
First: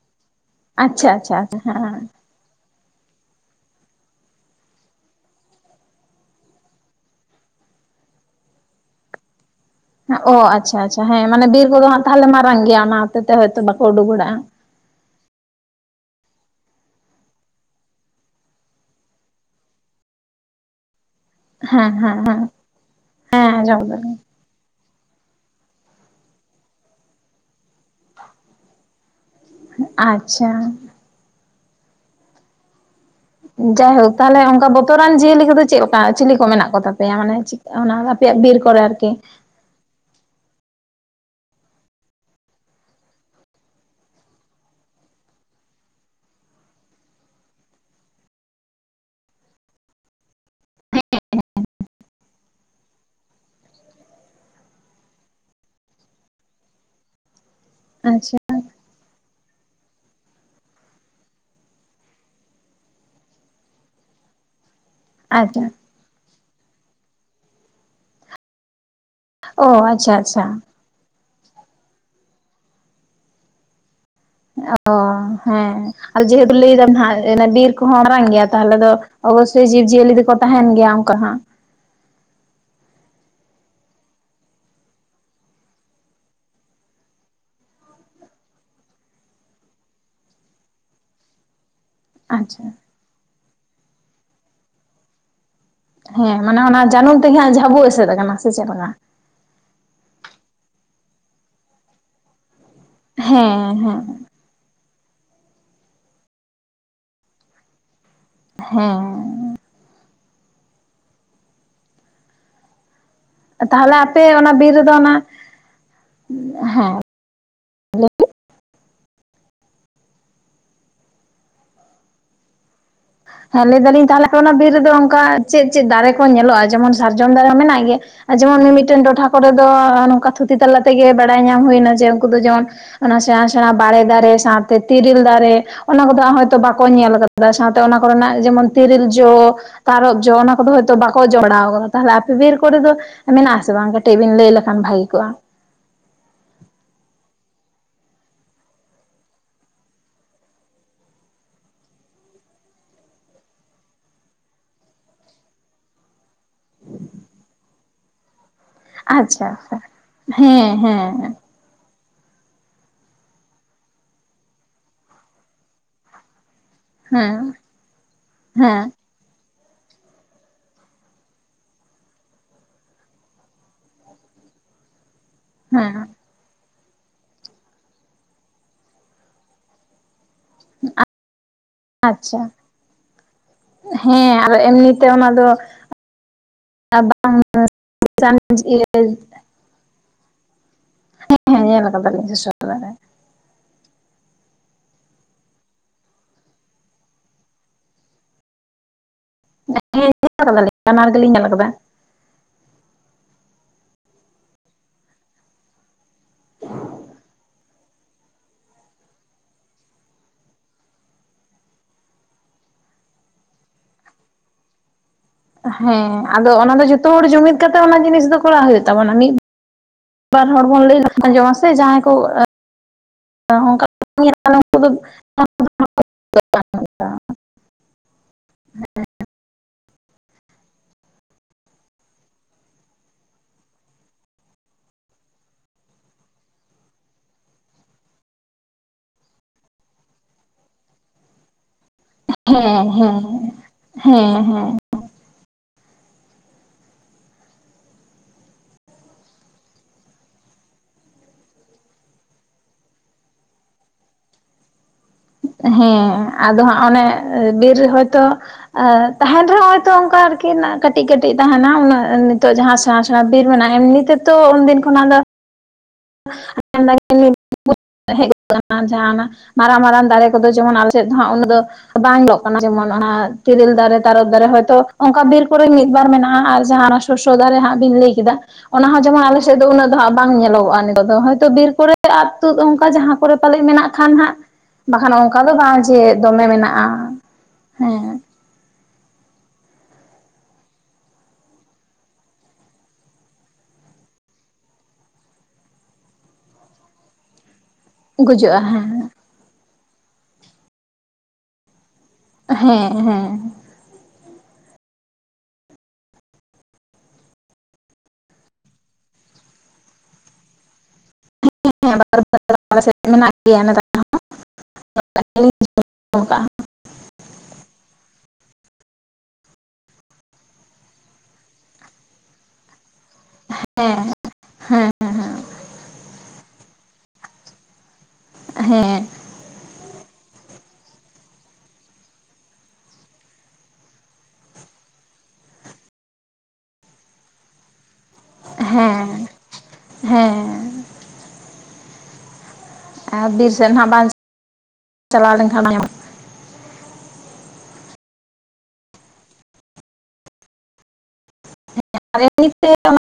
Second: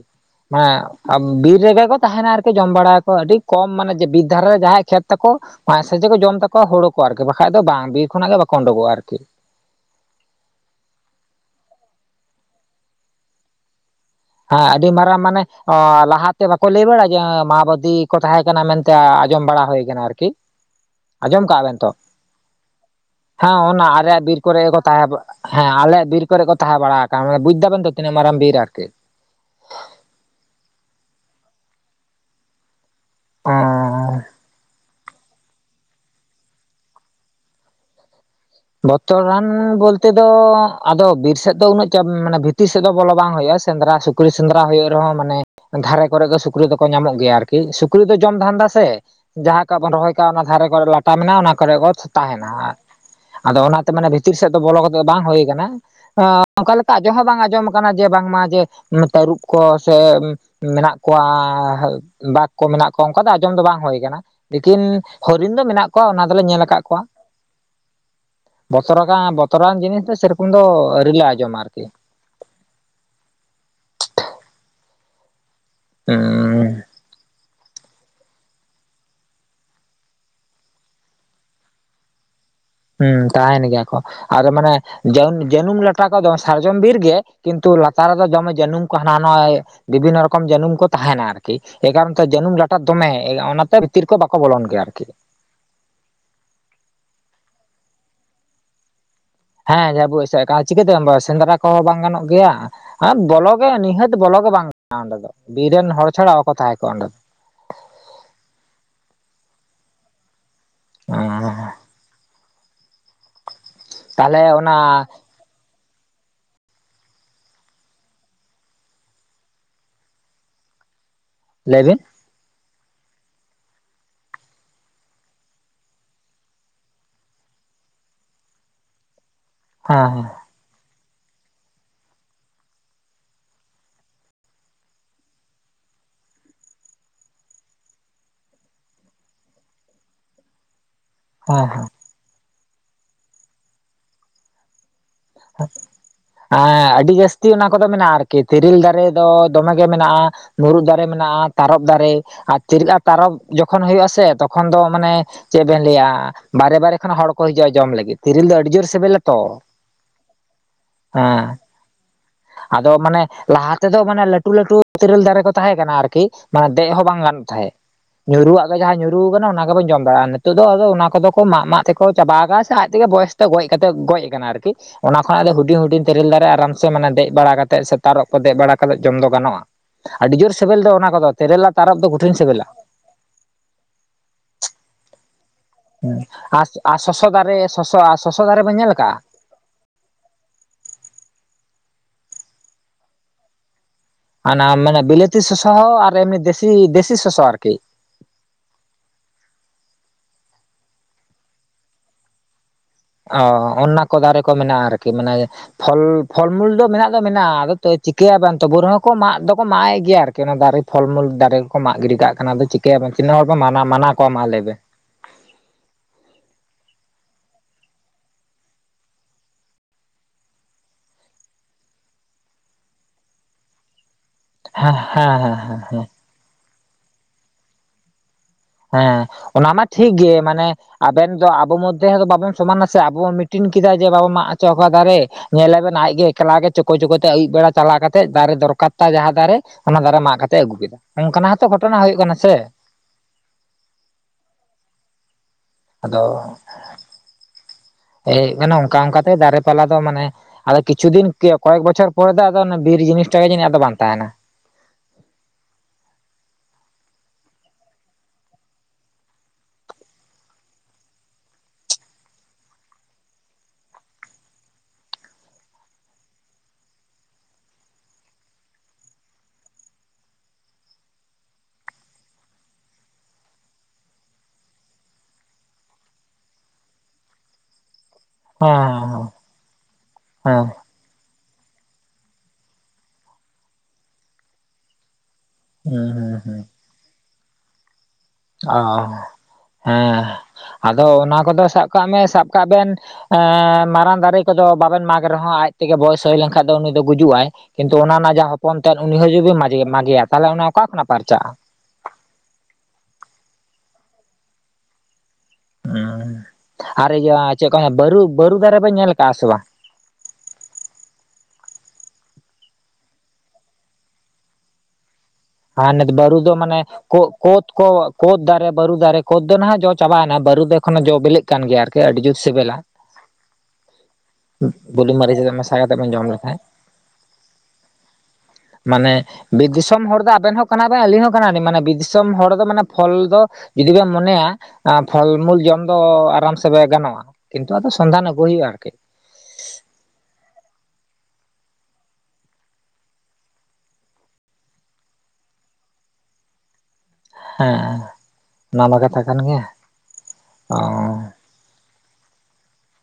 ᱟᱪᱪᱷᱟ ᱢᱟᱱᱮ ᱟᱪᱪᱷᱟ ᱵᱤᱨ ᱟᱪᱪᱷᱟ ᱨᱮᱜᱮ ᱠᱚ ᱦᱮᱸ ᱛᱟᱦᱮᱱᱟ ᱟᱨᱠᱤ ᱡᱚᱢ ᱵᱟᱲᱟᱠᱚ ᱟᱹᱰᱤ ᱠᱚᱢ ᱢᱟᱱᱮ ᱡᱮ ᱵᱤᱨ ᱫᱷᱟᱨᱮ ᱨᱮ ᱡᱟᱦᱟᱸᱭ ᱠᱷᱮᱛ ᱛᱟᱠᱚ ᱥᱟᱡᱮ ᱠᱚ ᱡᱚᱢ ᱛᱟᱠᱚᱣᱟ ᱦᱳᱲᱩ ᱠᱚ ᱟᱨᱠᱤ᱾ ᱵᱟᱠᱷᱟᱡ ᱫᱚ ᱵᱟᱝ ᱵᱤᱨ ᱠᱷᱚᱱᱟᱜ ᱜᱮ ᱵᱟᱠᱚ ᱩᱰᱠᱚᱜᱼᱟ ᱟᱨᱠᱤ᱾ ᱚ ᱟᱪᱪᱷᱟ ᱟᱪᱪᱷᱟ ᱦᱮᱸ ᱢᱟᱱᱮ ᱵᱤᱨ ᱠᱚᱫᱚ ᱦᱟᱜ ᱛᱟᱦᱚᱞᱮ ᱢᱟᱨᱟᱝ ᱜᱮᱭᱟ ᱚᱱᱟᱚᱛᱮ ᱛᱮ ᱦᱭᱛᱳ ᱵᱟᱠᱚ ᱩᱰᱩᱠ ᱵᱟᱲᱟᱜᱼᱟ᱾ ᱟᱹᱰᱤ ᱢᱟᱨᱟᱝ ᱢᱟᱱᱮ ᱞᱟᱦᱟᱛᱮ ᱵᱟᱠᱚ ᱞᱟᱹᱭ ᱵᱟᱲᱟᱭᱼᱟ ᱡᱮ ᱢᱟᱵᱟᱫᱤ ᱠᱚ ᱛᱟᱦᱮᱸ ᱠᱟᱱᱟ ᱢᱮᱱᱛᱮ, ᱟᱸᱡᱚᱢ ᱵᱟᱲᱟ ᱦᱩᱭ ᱟᱠᱟᱱᱟ ᱟᱨᱠᱤ᱾ ᱟᱸᱡᱚᱢ ᱠᱟᱜᱼᱟ ᱵᱮᱱ ᱛᱚ, ᱦᱮᱸ ᱦᱮᱸ ᱦᱮᱸ ᱦᱮᱸ ᱟᱸᱡᱚᱢ ᱚᱱᱟ ᱫᱟᱞᱤᱧ ᱟᱞᱮᱭᱟ ᱵᱤᱨ ᱠᱚᱨᱮ ᱠᱚ ᱛᱟᱦᱮᱸ ᱦᱮᱸ ᱟᱞᱮᱭᱟᱜ ᱵᱤᱨ ᱠᱚᱨᱮ ᱠᱚ ᱛᱟᱦᱮᱸ ᱵᱟᱲᱟ ᱟᱠᱟᱱᱟ ᱵᱩᱡ ᱫᱟᱵᱮᱱ ᱛᱚ ᱛᱤᱱᱟᱹᱜ ᱢᱟᱨᱟᱝ ᱵᱤᱨ ᱟᱨᱠᱤ᱾ ᱟᱪᱪᱷᱟ ᱡᱟᱭᱦᱳᱠ ᱚᱸ ᱛᱟᱦᱮ ᱚᱱᱠᱟ ᱵᱚᱛᱚᱨᱟᱱ ᱡᱤᱭᱟᱹᱞᱤ ᱠᱚᱫᱚ ᱪᱮᱫᱠᱟ ᱪᱤ ᱠᱚ ᱢᱮᱱᱟᱜ ᱠᱚ ᱛᱟᱯᱮᱭᱟ ᱢᱟᱱᱮ ᱚᱱᱟ ᱟᱯᱮᱭᱟᱜ ᱵᱤᱨᱲ ᱠᱚᱨᱮ ᱟᱨᱠᱤ? ᱱᱛᱮᱫᱚ ᱟᱫᱚ ᱵᱤᱨ ᱥᱮᱫ ᱫᱚ ᱩᱱᱟᱹᱜ ᱢᱟᱱᱮ ᱵᱷᱤᱛᱤᱨ ᱥᱮᱫ ᱫᱚ ᱵᱚᱞᱚ ᱵᱟᱝ ᱦᱩᱭᱩᱜᱼᱟ, ᱥᱮᱸᱫᱽᱨᱟ ᱥᱩ- ᱠᱲᱤ ᱥᱮᱸᱫᱽᱨᱟ ᱦᱩᱭᱩᱜ ᱨᱮᱦᱚᱸ, ᱢᱟᱱᱮ ᱫᱷᱟᱨᱮ ᱠᱚᱨᱮ ᱜᱮ ᱥᱩᱠᱨᱤ ᱫᱚᱠᱚ ᱧᱟᱢᱚᱜ ᱜᱮᱭᱟ ᱟᱨᱠᱤ, ᱥᱩᱠᱨᱤ ᱫᱚ ᱡᱚᱢ ᱫᱷᱟᱱ ᱮᱫᱟ ᱥᱮ᱾ ᱡᱟᱦᱟᱸ ᱠᱚ ᱵᱚᱱ ᱨᱚᱦᱚᱭ ᱠᱟᱜᱼᱟ ᱚᱱᱟ ᱫᱷᱟᱨᱮ ᱠᱚᱨᱮ ᱞᱟᱴᱟ ᱢᱮᱱᱟᱜᱼᱟ ᱚᱱᱟ ᱠᱚᱨᱮ ᱛᱟᱦᱮᱱᱟ, ᱟᱨ ᱟᱫᱚ ᱚᱱᱟᱛᱮ ᱢᱟᱱᱮ ᱵᱷᱤᱛᱤᱨ ᱥᱮᱫ ᱫᱚ ᱵᱚᱞᱚ ᱠᱟᱛᱮᱜ ᱫᱚ ᱵᱟᱝ ᱦᱩᱭᱩ ᱟᱠᱟᱱᱟ ᱚᱱᱠᱟ ᱞᱮᱠᱟ ᱟᱡᱸᱚᱢ ᱦᱚᱸ ᱵᱟᱝ ᱟᱸᱡᱚᱢ ᱟᱠᱟᱱᱟ, ᱠᱟᱱᱟ ᱡᱮ ᱟᱪᱪᱷᱟ ᱵᱟᱝᱢᱟ ᱡᱮ ᱛᱟᱹᱨᱩᱵ ᱠᱚ ᱥᱮ ᱢᱮᱱᱟᱜ ᱠᱚᱣᱟ ᱵᱟᱜ ᱠᱚ ᱢᱮᱱᱟᱜ ᱠᱚᱣᱟ ᱚᱱᱠᱟ ᱫᱚ ᱟᱸᱡᱚᱢ ᱫᱚ ᱵᱟᱝ ᱦᱩᱭ ᱠᱟᱱᱟ᱾ ᱞᱮᱠᱤᱱ ᱦᱚᱨᱤᱱ ᱫᱚ ᱟᱪᱪᱷᱟ ᱢᱮᱱᱟᱜ ᱠᱚᱣᱟ ᱚᱱᱟ ᱫᱚᱞᱮ ᱧᱮᱞ ᱟᱠᱟᱫ ᱠᱚᱣᱟ᱾ ᱵᱚᱛᱚᱨ ᱟᱠᱟᱱ ᱚ ᱵᱚᱛᱚᱨᱟᱱ ᱡᱤᱱᱤᱥ ᱫᱚ ᱟᱪᱪᱷᱟ ᱟᱪᱪᱷᱟ ᱥᱮᱨᱚᱠᱚᱢ ᱫᱚ ᱟᱹᱣᱨᱤᱤᱞ ᱞᱮ ᱟᱸᱡᱚᱢᱟ ᱟᱨᱠᱤ᱾ ᱚ ᱦᱮᱸ ᱡᱮᱦᱮᱛᱩ ᱦᱩᱸ ᱞᱟᱹᱭᱮᱫᱟᱢ ᱦᱟᱜ ᱵᱤᱨ ᱠᱚᱦᱚᱸ ᱢᱟᱨᱟᱝ ᱜᱮᱭᱟ ᱛᱟᱦᱚᱞᱮ ᱫᱚ ᱚᱵᱚᱥᱥᱳᱭ ᱡᱤᱵᱽ ᱡᱤᱭᱟᱹᱞᱤ ᱫᱚᱠᱚ ᱛᱟᱦᱮᱱ ᱜᱮᱭᱟ ᱚᱱᱠᱟ ᱦᱟᱸᱜ᱾ ᱦᱩᱸ ᱛᱟᱦᱮᱱ ᱜᱮᱭᱟ ᱠᱚ ᱾ ᱟᱨ ᱢᱟᱱᱮ ᱡᱟᱹᱱᱩᱢ ᱞᱮᱴᱟ ᱠᱚ ᱥᱟᱨᱡᱚᱢ ᱵᱤᱨ ᱜᱮ ᱠᱤᱱᱛᱩ ᱞᱟᱛᱟᱨ ᱨᱮᱫᱚ ᱫᱚᱢᱮ ᱡᱟᱹᱱᱩᱢ ᱦᱟᱱᱟ ᱱᱚ ᱵᱤᱵᱷᱤᱱᱱᱚ ᱨᱚᱠᱚᱢ ᱡᱟᱹᱱᱩᱢ ᱠᱚ ᱛᱟᱦᱮᱱᱟ ᱟᱨᱠᱤ᱾ ᱟᱨᱠᱤ ᱮ ᱠᱟᱨᱚᱱ ᱛᱮ ᱡᱟᱹᱱᱩᱢ ᱟᱪᱪᱷᱟ ᱞᱟᱴᱟ ᱫᱚᱢᱮ ᱚᱱᱟᱛᱮ ᱵᱷᱤᱛᱤᱨ ᱠᱚ ᱵᱟᱠᱚ ᱵᱚᱞᱚᱱ ᱜᱮᱭᱟ ᱟᱨᱠᱤ᱾ ᱦᱮᱸ ᱢᱟᱱᱮ ᱚᱱᱟ ᱡᱟᱹᱱᱩᱢ ᱛᱮᱜᱮ ᱦᱟᱸᱜ ᱡᱷᱟᱵᱚ ᱮᱥᱮᱫ ᱟᱠᱟᱱᱟ ᱥᱮ ᱪᱮᱫ ᱞᱮᱠᱟ? ᱦᱮᱸ ᱡᱟᱹᱵᱩᱥᱮᱫ ᱪᱤᱠᱟᱹᱛᱮ ᱥᱮᱸᱫᱽᱨᱟ ᱠᱚᱦᱚᱸ ᱵᱟᱝ ᱜᱟᱱᱚᱜ ᱜᱮᱭᱟ᱾ ᱦᱮᱸ ᱵᱚᱞᱚᱜ ᱜᱮ ᱱᱤᱦᱟᱹᱛ ᱵᱚᱞᱚᱜ ᱜᱮ ᱵᱟᱝ ᱠᱟᱱᱟ ᱚᱸᱰᱮ ᱫᱚ ᱵᱤᱨ ᱨᱮᱱ ᱦᱚᱲ ᱪᱷᱟᱲᱟ ᱚᱠᱚ ᱛᱟᱦᱮᱸ ᱠᱚᱜ ᱚᱸᱰᱮ ᱫᱚ᱾ ᱦᱮᱸ ᱚᱸᱻ ᱛᱟᱦᱚᱞᱮ ᱟᱯᱮ ᱚᱱᱟ ᱵᱤᱨ ᱨᱮᱫᱚ ᱚᱱᱟ ᱦᱮᱸ ᱞᱟᱹᱭᱵᱤᱱ ᱮᱸ ᱞᱟᱹᱭ ᱫᱟᱞᱤᱧ ᱛᱟᱦᱞᱮ ᱚᱱᱟ ᱵᱤᱨ ᱨᱮᱫᱚ ᱚᱝᱠᱟ ᱪᱮᱜ ᱪᱮᱜ ᱫᱟᱨᱮ ᱠᱚ ᱧᱮᱞᱚᱜᱼᱟ? ᱡᱮᱢᱚᱱ ᱥᱟᱨᱡᱚᱢ ᱫᱟᱨᱮ ᱦᱚᱸ ᱢᱮᱱᱟᱜ ᱜᱮᱭᱟ᱾ ᱟ ᱡᱮᱢᱚᱱ ᱢᱤᱼᱢᱤᱫᱴᱮᱱ ᱴᱚᱴᱷᱟ ᱠᱚᱨᱮ ᱫᱚ ᱦᱮᱸ ᱦᱮᱸ ᱱᱚᱝᱠᱟ ᱛᱷᱩᱛᱤ ᱛᱟᱞᱟ ᱛᱮᱜᱮ ᱵᱟᱲᱟᱭ ᱧᱟᱢ ᱦᱩᱭᱱᱟ, ᱡᱮ ᱩᱱᱠᱩ ᱫᱚ ᱡᱮᱢᱚᱱ ᱚᱱᱟ ᱥᱮᱬᱟ ᱥᱮᱬᱟ ᱵᱟᱲᱮ ᱫᱟᱨᱮ ᱥᱟᱶᱛᱮ ᱛᱤᱨᱤᱞ ᱫᱟᱨᱮ ᱚᱱᱟ ᱠᱚᱫᱚᱟᱸ ᱦᱚᱭᱛᱳ ᱵᱟᱠᱚ ᱧᱮᱞ ᱟᱠᱟᱫᱟ᱾ ᱥᱟᱶ ᱛᱮ ᱚᱱᱟ ᱠᱚᱨᱮᱱᱟᱜ ᱡᱮᱢᱚᱱ ᱛᱮᱤᱨᱤᱞ ᱡᱚ, ᱛᱟᱨᱚᱵ ᱡᱚ, ᱚᱱᱟ ᱠᱚᱫᱚᱛ ᱵᱟᱠᱚ ᱦᱮᱸ ᱡᱚᱲᱟᱣ ᱟᱠᱟᱫᱟ, ᱛᱟᱦᱞᱮ ᱵᱤᱨ ᱠᱚᱨᱮ ᱫᱚ ᱢᱮᱱᱟᱜ ᱟᱥᱮ ᱵᱟᱝ ᱠᱟᱹᱴᱤᱡ ᱵᱮᱱ ᱞᱟᱹᱭ ᱞᱮᱠᱷᱟᱱ ᱵᱷᱟᱹᱜᱤ ᱠᱚᱜᱼᱟ᱾ ᱦᱮᱸ ᱟᱹᱰᱤ ᱡᱟᱹᱥᱛᱤ ᱚᱱᱟ ᱠᱚᱫᱚ ᱢᱮᱱᱟᱜᱼᱟ, ᱟᱨᱠᱤ ᱛᱤᱨᱤᱞ ᱫᱟᱨᱮ ᱫᱚ ᱫᱚᱢᱮᱜ ᱜᱮ ᱢᱮᱱᱟᱜᱼᱟ᱾ ᱢᱩᱨᱩᱫ ᱫᱟᱨᱮ ᱢᱮᱱᱟᱜᱼᱟ, ᱛᱟᱨᱚᱵ ᱫᱟᱨᱮ ᱟᱨ ᱪᱮᱫᱠᱟ ᱛᱟᱨᱚᱵ ᱡᱚᱠᱷᱚᱱ ᱦᱩᱭᱩᱜᱼᱟ ᱥᱮ ᱛᱚᱠᱷᱚᱱ ᱫᱚ ᱢᱟᱱᱮ ᱪᱮᱜ ᱵᱮᱱ ᱞᱟᱹᱭᱟ ᱵᱟᱨᱮ ᱵᱟᱨᱮ ᱠᱷᱚᱱ ᱦᱚᱲ ᱠᱚ ᱦᱤᱡᱩᱜᱼᱟ ᱡᱚᱢ ᱞᱟᱹᱜᱤᱫ ᱛᱮᱤᱨᱤᱞ ᱫᱚ ᱟᱹᱰᱤ ᱡᱳᱨ ᱥᱤᱵᱤᱞᱟ ᱛᱚ ᱟᱪᱪᱷᱟ ᱟᱪᱪᱷᱟ ᱦᱮᱸ ᱦᱮᱸ᱾ ᱦᱮᱸ ᱟᱫᱚ ᱢᱟᱱᱮ ᱞᱟᱦᱟ ᱛᱮᱫᱚ ᱢᱟᱱᱮ ᱞᱟᱹᱴᱩ ᱞᱟᱹᱴᱩ ᱛᱮᱤᱨᱞ ᱫᱟᱨᱮ ᱠᱚ ᱛᱟᱦᱮᱸ ᱠᱟᱱᱟ ᱟᱨᱠᱤ᱾ ᱢᱟᱱᱮ ᱫᱮᱜ ᱦᱚᱸ ᱵᱟᱝ ᱦᱮᱸ ᱜᱟᱱᱚᱜ ᱛᱟᱦᱮᱸᱜ ᱧᱩᱨᱣᱟᱜ ᱫᱚ ᱦᱮᱸ ᱡᱟᱦᱟᱸ ᱧᱩ ᱨᱩᱣ ᱠᱟᱱᱟ ᱚᱱᱟ ᱜᱮᱵᱚᱱ ᱡᱚᱢ ᱫᱟᱲᱮᱜᱼᱟ, ᱱᱤᱛᱚᱜ ᱫᱚ ᱟᱫᱚ ᱚᱱᱟ ᱠᱚᱫᱚ ᱠᱚ ᱢᱟᱜ ᱢᱟᱜ ᱛᱮᱠᱚ ᱪᱟᱵᱟᱣ ᱠᱟᱜᱼᱟ, ᱥᱮ ᱟᱡ ᱛᱮᱜ ᱵᱚᱭᱮᱥ ᱛᱮ ᱜᱚᱡ ᱠᱟᱛᱮ ᱜᱚᱡ ᱠᱟᱱᱟ ᱟᱨᱠᱤ ᱚᱱᱟ ᱠᱷᱚᱱᱟᱜ ᱟᱞᱮ ᱦᱩᱰᱤᱧ ᱦᱮᱸ ᱦᱩᱰᱤᱧ ᱛᱮᱨᱮᱞ ᱫᱟᱨᱮ ᱟᱨᱟᱢ ᱥᱮ ᱢᱟᱱᱮ ᱫᱮᱜ ᱵᱟᱲᱟ ᱠᱟᱛᱮᱜ ᱥᱮ ᱛᱟᱨᱚᱵ ᱠᱚ ᱫᱮᱜ ᱵᱟᱲᱟ ᱠᱟᱛᱮ ᱡᱚᱢ ᱫᱚ ᱜᱟᱱᱚᱜᱼᱟ ᱟᱹᱰᱤ ᱡᱳᱥ ᱥᱤᱵᱤᱞ ᱫᱚ ᱚᱱᱟ ᱠᱚᱫᱚ ᱛᱮᱨᱮᱞᱟ ᱛᱟᱨᱵ ᱫᱚ ᱠᱩᱩᱴᱷᱤᱱ ᱟᱪᱪᱷᱟ ᱥᱤᱵᱤᱞᱟ᱾ ᱦᱮᱸ ᱟᱨ ᱮᱢᱱᱤᱛᱮ ᱚᱱᱟ ᱫᱚ ᱟᱥ ᱟ ᱥᱚᱥᱚ ᱫᱟᱨᱮ ᱥᱚᱥᱚᱷᱼᱟ ᱦᱮᱸ ᱥᱚᱥᱚ ᱫᱟᱨᱮ ᱵᱮᱱ ᱧᱮᱞ ᱠᱟᱜᱼᱟ? ᱦᱮᱸ ᱦᱮᱸ ᱧᱮᱞ ᱠᱟᱫᱟᱞᱤᱧ ᱥᱚᱥᱚ ᱫᱟᱨᱮ᱾ ᱟᱱᱟ ᱢᱟᱱᱮ ᱵᱤᱞᱟᱹᱛᱤ ᱥᱚᱥᱚ ᱦᱚᱸ ᱟᱨ ᱮᱢᱱᱤ ᱫᱮᱥᱤ ᱫᱮᱥᱤ ᱥᱚᱥᱚ ᱟᱨᱠᱤ᱾ [unintelligible] ᱵᱟᱱᱟᱨ ᱜᱮᱞᱤᱧ ᱧᱮᱞ ᱠᱟᱫᱟ᱾ ᱚ ᱚᱱᱟ ᱠᱚ ᱫᱟᱨᱮ ᱠᱚ ᱢᱮᱱᱟᱜᱼᱟ ᱟᱨᱠᱤ ᱢᱟᱱᱮ ᱯᱷᱚᱞ ᱯᱷᱚᱞᱢᱩᱞ ᱫᱚ ᱢᱮᱱᱟᱜ ᱫᱚ ᱢᱮᱱᱟᱜᱼᱟ ᱟᱫᱚ ᱛᱚ ᱪᱤᱠᱟᱹᱭᱟ ᱵᱮᱱ ᱛᱚᱵᱚ ᱨᱮᱦᱚᱸ ᱠᱚ ᱢᱟᱜ ᱫᱚᱠᱚ ᱢᱟᱜ ᱮ ᱜᱮᱭᱟ ᱟᱨᱠᱤ ᱚᱱᱟ ᱫᱟᱨᱮ ᱯᱷᱚᱞᱢᱩᱞ ᱫᱟᱨᱮ ᱠᱚᱠᱚ ᱢᱟᱜ ᱜᱤᱰᱤ ᱠᱟᱜ ᱠᱟᱱᱟ᱾ ᱟᱫᱚ ᱪᱤ ᱠᱟᱹᱭᱟᱱᱮ ᱛᱤᱱᱟᱹᱜ ᱦᱚᱲ ᱵᱮᱱ ᱢᱟᱱᱟ ᱢᱟᱱᱟ ᱠᱟᱣᱟ ᱢᱟ ᱞᱟᱵᱮ᱾ ᱦᱮᱸ ᱟᱫᱚ ᱚᱱᱟ ᱫᱚ ᱡᱚᱛᱚ ᱦᱚᱲ ᱡᱩᱢᱤᱫ ᱠᱟᱛᱮᱜ ᱚᱱᱟ ᱡᱤᱱᱤᱥ ᱫᱚ ᱠᱚᱨᱟᱣ ᱦᱩᱭᱩᱜ ᱛᱟᱵᱚᱱᱟ᱾ ᱢᱤᱫ ᱟᱵᱟᱨ ᱦᱚᱲ ᱵᱚᱱ ᱞᱟᱹᱭ ᱞᱮᱠᱷᱟᱱ ᱟᱸᱡᱚᱢᱟ ᱥᱮ ᱡᱟᱦᱟᱸᱭ ᱠᱚ ᱦᱮᱸ [unintelligible] [unintelligible] ᱦᱮᱸ ᱚᱱᱟ ᱢᱟ ᱴᱷᱤᱠ ᱜᱮ ᱢᱟᱱᱮ ᱟᱵᱮᱱ ᱫᱚ ᱟᱵᱚ ᱢᱚᱫᱽᱫᱷᱮ ᱫᱚ ᱵᱟᱵᱚᱱ ᱥᱚᱢᱟᱱᱟ ᱥᱮ, ᱟᱵᱚ ᱵᱚᱱ ᱢᱤᱴᱤᱱ ᱠᱮᱫᱟ ᱡᱮ ᱵᱟᱵᱚᱱ ᱢᱟᱜ ᱟᱪᱚ ᱠᱚᱣᱟ ᱫᱟᱨᱮ᱾ ᱧᱮᱞᱟ ᱵᱮᱱ ᱟᱡᱜᱮ ᱮᱠᱞᱟ ᱜᱮ ᱪᱚᱠᱳ ᱪᱚᱠᱳ ᱛᱮ ᱟᱹᱭᱩᱵ ᱵᱮᱲᱟ ᱪᱟᱞᱟᱣ ᱠᱟᱛᱮ ᱫᱟᱨᱮ ᱫᱚᱨᱠᱟᱨ ᱛᱟᱭ ᱡᱟᱦᱟᱸ ᱫᱟᱨᱮ ᱚᱱᱟ ᱫᱟᱨᱮ ᱢᱟᱜ ᱠᱟᱛᱮᱜ ᱟᱹᱜᱩ ᱠᱮᱫᱟ ᱚᱝᱠᱟᱱᱟᱜ ᱦᱚᱸᱛᱚ ᱜᱷᱚᱴᱚᱱᱟ ᱦᱩᱭᱩᱜ ᱠᱟᱱᱟ᱾ ᱥᱮ ᱦᱮᱸ ᱦᱮᱸ ᱦᱮᱸ ᱦᱮᱸ ᱟᱫᱚ ᱮᱭ ᱦᱩᱭᱩᱜ ᱠᱟᱱᱟ ᱚᱝᱠᱟ ᱚᱝᱠᱟ ᱛᱮ ᱫᱟᱨᱮ ᱯᱟᱞᱟ ᱫᱚ ᱢᱟᱱᱮ ᱟᱫᱚ ᱠᱤᱪᱷᱩ ᱫᱤᱱ ᱠᱚᱭᱮᱠ ᱵᱚᱪᱚᱨ ᱯᱚᱨᱮ ᱫᱚ ᱟᱫᱚ ᱵᱤᱨ ᱡᱤᱱᱤᱥᱴᱟ ᱜᱮ ᱡᱟᱹᱱᱤᱡ ᱫᱚ ᱵᱟᱝ ᱛᱟᱦᱮᱱᱟ᱾ ᱦᱮᱸ ᱟᱫᱚ ᱦᱟᱸᱜ ᱚᱱᱮ ᱵᱤᱨ ᱨᱮ ᱦᱚᱭᱛᱚ ᱮ ᱛᱟᱦᱮᱱ ᱨᱮᱦᱚᱸ ᱦᱚᱭᱛᱳ ᱚᱝᱠᱟ ᱟᱨᱠᱤ ᱠᱟᱹᱴᱤᱡ ᱠᱟᱹᱴᱤᱡ ᱛᱟᱦᱮᱱᱟ ᱩᱱᱟᱹᱜ ᱱᱤᱛᱚᱜ ᱡᱟᱦᱟᱸ ᱥᱮᱬᱟ ᱥᱮᱬᱟ ᱵᱤᱨ ᱢᱮᱱᱟᱜᱼᱟ, ᱮᱢᱱᱤ ᱛᱮ ᱫᱚ ᱩᱱ ᱫᱤᱱ ᱠᱷᱚᱱᱟᱜ ᱫᱚ [unintelligible] ᱡᱟᱦᱟᱸ ᱚᱱᱟ ᱢᱟᱨᱟᱝ ᱢᱟᱨᱟᱝ ᱫᱟᱨᱮ ᱠᱚ ᱠᱚᱫᱚ ᱡᱮᱢᱚᱱ ᱟᱞᱮ ᱥᱮᱫ ᱫᱚ ᱩᱱᱟᱹᱜ ᱫᱚ ᱵᱟᱝ ᱧᱮᱞᱚᱜ ᱠᱟᱱᱟ, ᱡᱮᱢᱚᱱ ᱚᱱᱟ ᱛᱤᱨᱤᱞ ᱫᱟᱨᱮ ᱛᱟᱨᱚᱵ ᱫᱟᱨᱮ ᱦᱚᱭᱛᱚ ᱚᱝᱠᱟ ᱵᱤᱨ ᱠᱚᱨᱮ ᱢᱤᱫ ᱵᱟᱨ ᱢᱮᱱᱟᱜᱼᱟ ᱟᱨ ᱡᱟᱦᱟᱸ ᱥᱚᱥᱚ ᱫᱟᱨᱮ ᱦᱟᱸᱜ ᱵᱤᱱ ᱞᱟᱹᱭ ᱠᱮᱫᱟ ᱚᱱᱟ ᱦᱚᱸ ᱡᱮᱢᱚᱱ ᱦᱮᱸ ᱟᱞᱮ ᱥᱮᱫ ᱫᱚ ᱩᱱᱟᱹᱜ ᱫᱚ ᱦᱟᱸᱜ ᱵᱟᱝ ᱧᱮᱞᱚᱜᱼᱟ᱾ ᱛᱚ ᱫᱚ ᱦᱚᱭᱛᱚ ᱵᱤᱨ ᱠᱚᱨᱮ ᱟᱫ ᱛᱩᱫ ᱚᱝᱠᱟ ᱡᱟᱦᱟᱸ ᱠᱚᱨᱮ ᱯᱟᱞᱮᱜ ᱢᱮᱱᱟᱜ ᱠᱷᱟᱱ ᱦᱟᱸᱜ ᱵᱟᱠᱷᱟᱱ ᱠᱟ ᱫᱚ ᱵᱟᱝ ᱡᱮ ᱦᱮᱸ ᱦᱮᱸ ᱦᱩᱸ ᱫᱚᱢᱮ ᱦᱩᱸ ᱢᱮᱱᱟᱜᱼᱟ ᱦᱮᱸ᱾ ᱚ ᱦᱮᱸ ᱟᱫᱚ ᱚᱱᱟ ᱠᱚᱫᱚ ᱥᱟᱵ ᱠᱟᱜ ᱢᱮ ᱥᱟᱵ ᱠᱟᱜ ᱵᱮᱱ ᱮᱸ ᱢᱟᱨᱟᱝ ᱫᱟᱨᱮ ᱠᱚᱫᱚ ᱵᱟᱵᱮᱱ ᱢᱟᱜᱽ ᱨᱮᱦᱚᱸ ᱟᱡ ᱛᱮᱜᱮ ᱵᱚᱭᱮᱥ ᱦᱩᱭ ᱞᱮᱱᱠᱷᱟᱱ ᱫᱚ ᱩᱱᱤ ᱫᱚ ᱜᱩᱡᱩᱜᱼᱟᱭ᱾ ᱠᱤᱱᱛᱩ ᱚᱱᱟ ᱨᱮᱱᱟᱜ ᱡᱟ ᱜᱩᱡᱩᱜᱼᱟ ᱦᱚᱯᱚᱱ ᱛᱮᱫ ᱦᱮᱸ ᱩᱱᱤ ᱦᱚᱸ ᱡᱩᱫᱤᱢ ᱢᱟᱡᱮᱭᱟ ᱢᱟᱜᱮᱭᱟ ᱛᱟᱦᱞᱮ ᱚᱠᱟ ᱠᱷᱚᱱᱟᱜ ᱯᱟᱨᱪᱟᱜᱼᱟ? ᱦᱮᱸ ᱦᱮᱸ ᱚ ᱟᱨ ᱤᱭᱟᱹ ᱪᱮᱫ ᱠᱚ ᱢᱮ ᱵᱟᱹᱨᱩ ᱵᱟᱹᱨᱩ ᱫᱟᱨᱮ ᱵᱮᱱ ᱧᱮᱞ ᱠᱟᱜᱼᱟ ᱥᱮ ᱵᱟᱝ? [unintelligible] [unintelligible] [unintelligible] ᱵᱩᱨᱩ ᱠᱟᱜᱼᱟ ᱫᱚ ᱢᱟᱱᱮ ᱠᱳᱫᱽ ᱠᱚ ᱠᱳᱫᱽ ᱫᱟᱨᱮ ᱵᱟᱹᱨᱩ ᱫᱟᱨᱮ ᱠᱳᱫᱽ ᱫᱚ ᱱᱟᱦᱟᱜ ᱡᱚ ᱪᱟᱵᱟᱭᱮᱱᱟ ᱵᱟᱹᱨᱩ ᱫᱚ ᱠᱷᱚᱱ ᱡᱚ ᱵᱤᱞᱤᱜ ᱠᱟᱱᱟ ᱾ ᱠᱟᱱ ᱜᱮᱭᱟ ᱟᱨᱠᱤ ᱟᱹᱰᱤ ᱡᱩᱛ ᱥᱤᱵᱮᱞᱟ ᱾ [inaudible] ᱦᱮᱸ ᱵᱩᱞᱩᱝ ᱢᱟᱨᱤᱪ ᱨᱮ ᱢᱮᱥᱟ ᱠᱟᱛᱮ ᱵᱚ ᱡᱚᱢ ᱞᱮᱫ ᱛᱟᱦᱮᱡ ᱾ ᱦᱮᱸ ᱢᱟᱱᱮ ᱵᱤᱨ ᱫᱤᱥᱚᱢ ᱦᱚᱲ ᱫᱚ ᱟᱵᱮᱱ ᱦᱚᱸ ᱠᱟᱱᱟ ᱵᱮᱱ ᱟᱹᱞᱤᱧ ᱦᱚᱸ ᱠᱟᱱᱟ ᱞᱤᱧ ᱢᱟᱱᱮ ᱵᱤᱨ ᱫᱤᱥᱚᱢ ᱦᱚᱲ ᱫᱚ ᱢᱟᱱᱮ ᱯᱷᱚᱞ ᱫᱚ ᱡᱩᱫᱤ ᱵᱮᱱ ᱢᱚᱱᱮᱭᱟ ᱯᱷᱚᱞ ᱢᱩᱞ ᱡᱚᱢ ᱫᱚ ᱟᱨᱟᱢ ᱥᱮ ᱜᱟᱱᱚᱜᱼᱟ ᱠᱤᱱᱛᱩ ᱟᱫᱚ ᱥᱚᱱᱫᱷᱟᱱ ᱟᱹᱜᱩᱭ ᱦᱩᱭᱩᱜᱼᱟ ᱟᱨᱠᱤ ᱾ ᱦᱮᱸ ᱦᱮᱸ ᱵᱤᱨ ᱥᱮᱫ ᱱᱷᱟᱜ ᱵᱟᱝ [unintelligible] ᱪᱟᱞᱟᱣ ᱞᱮᱱ ᱠᱷᱟᱱ [unintelligible] ᱦᱮᱸ ᱚᱱᱟ ᱢᱟ ᱠᱟᱛᱷᱟ ᱠᱟᱱ ᱜᱮᱭᱟ ᱚ [unintelligible]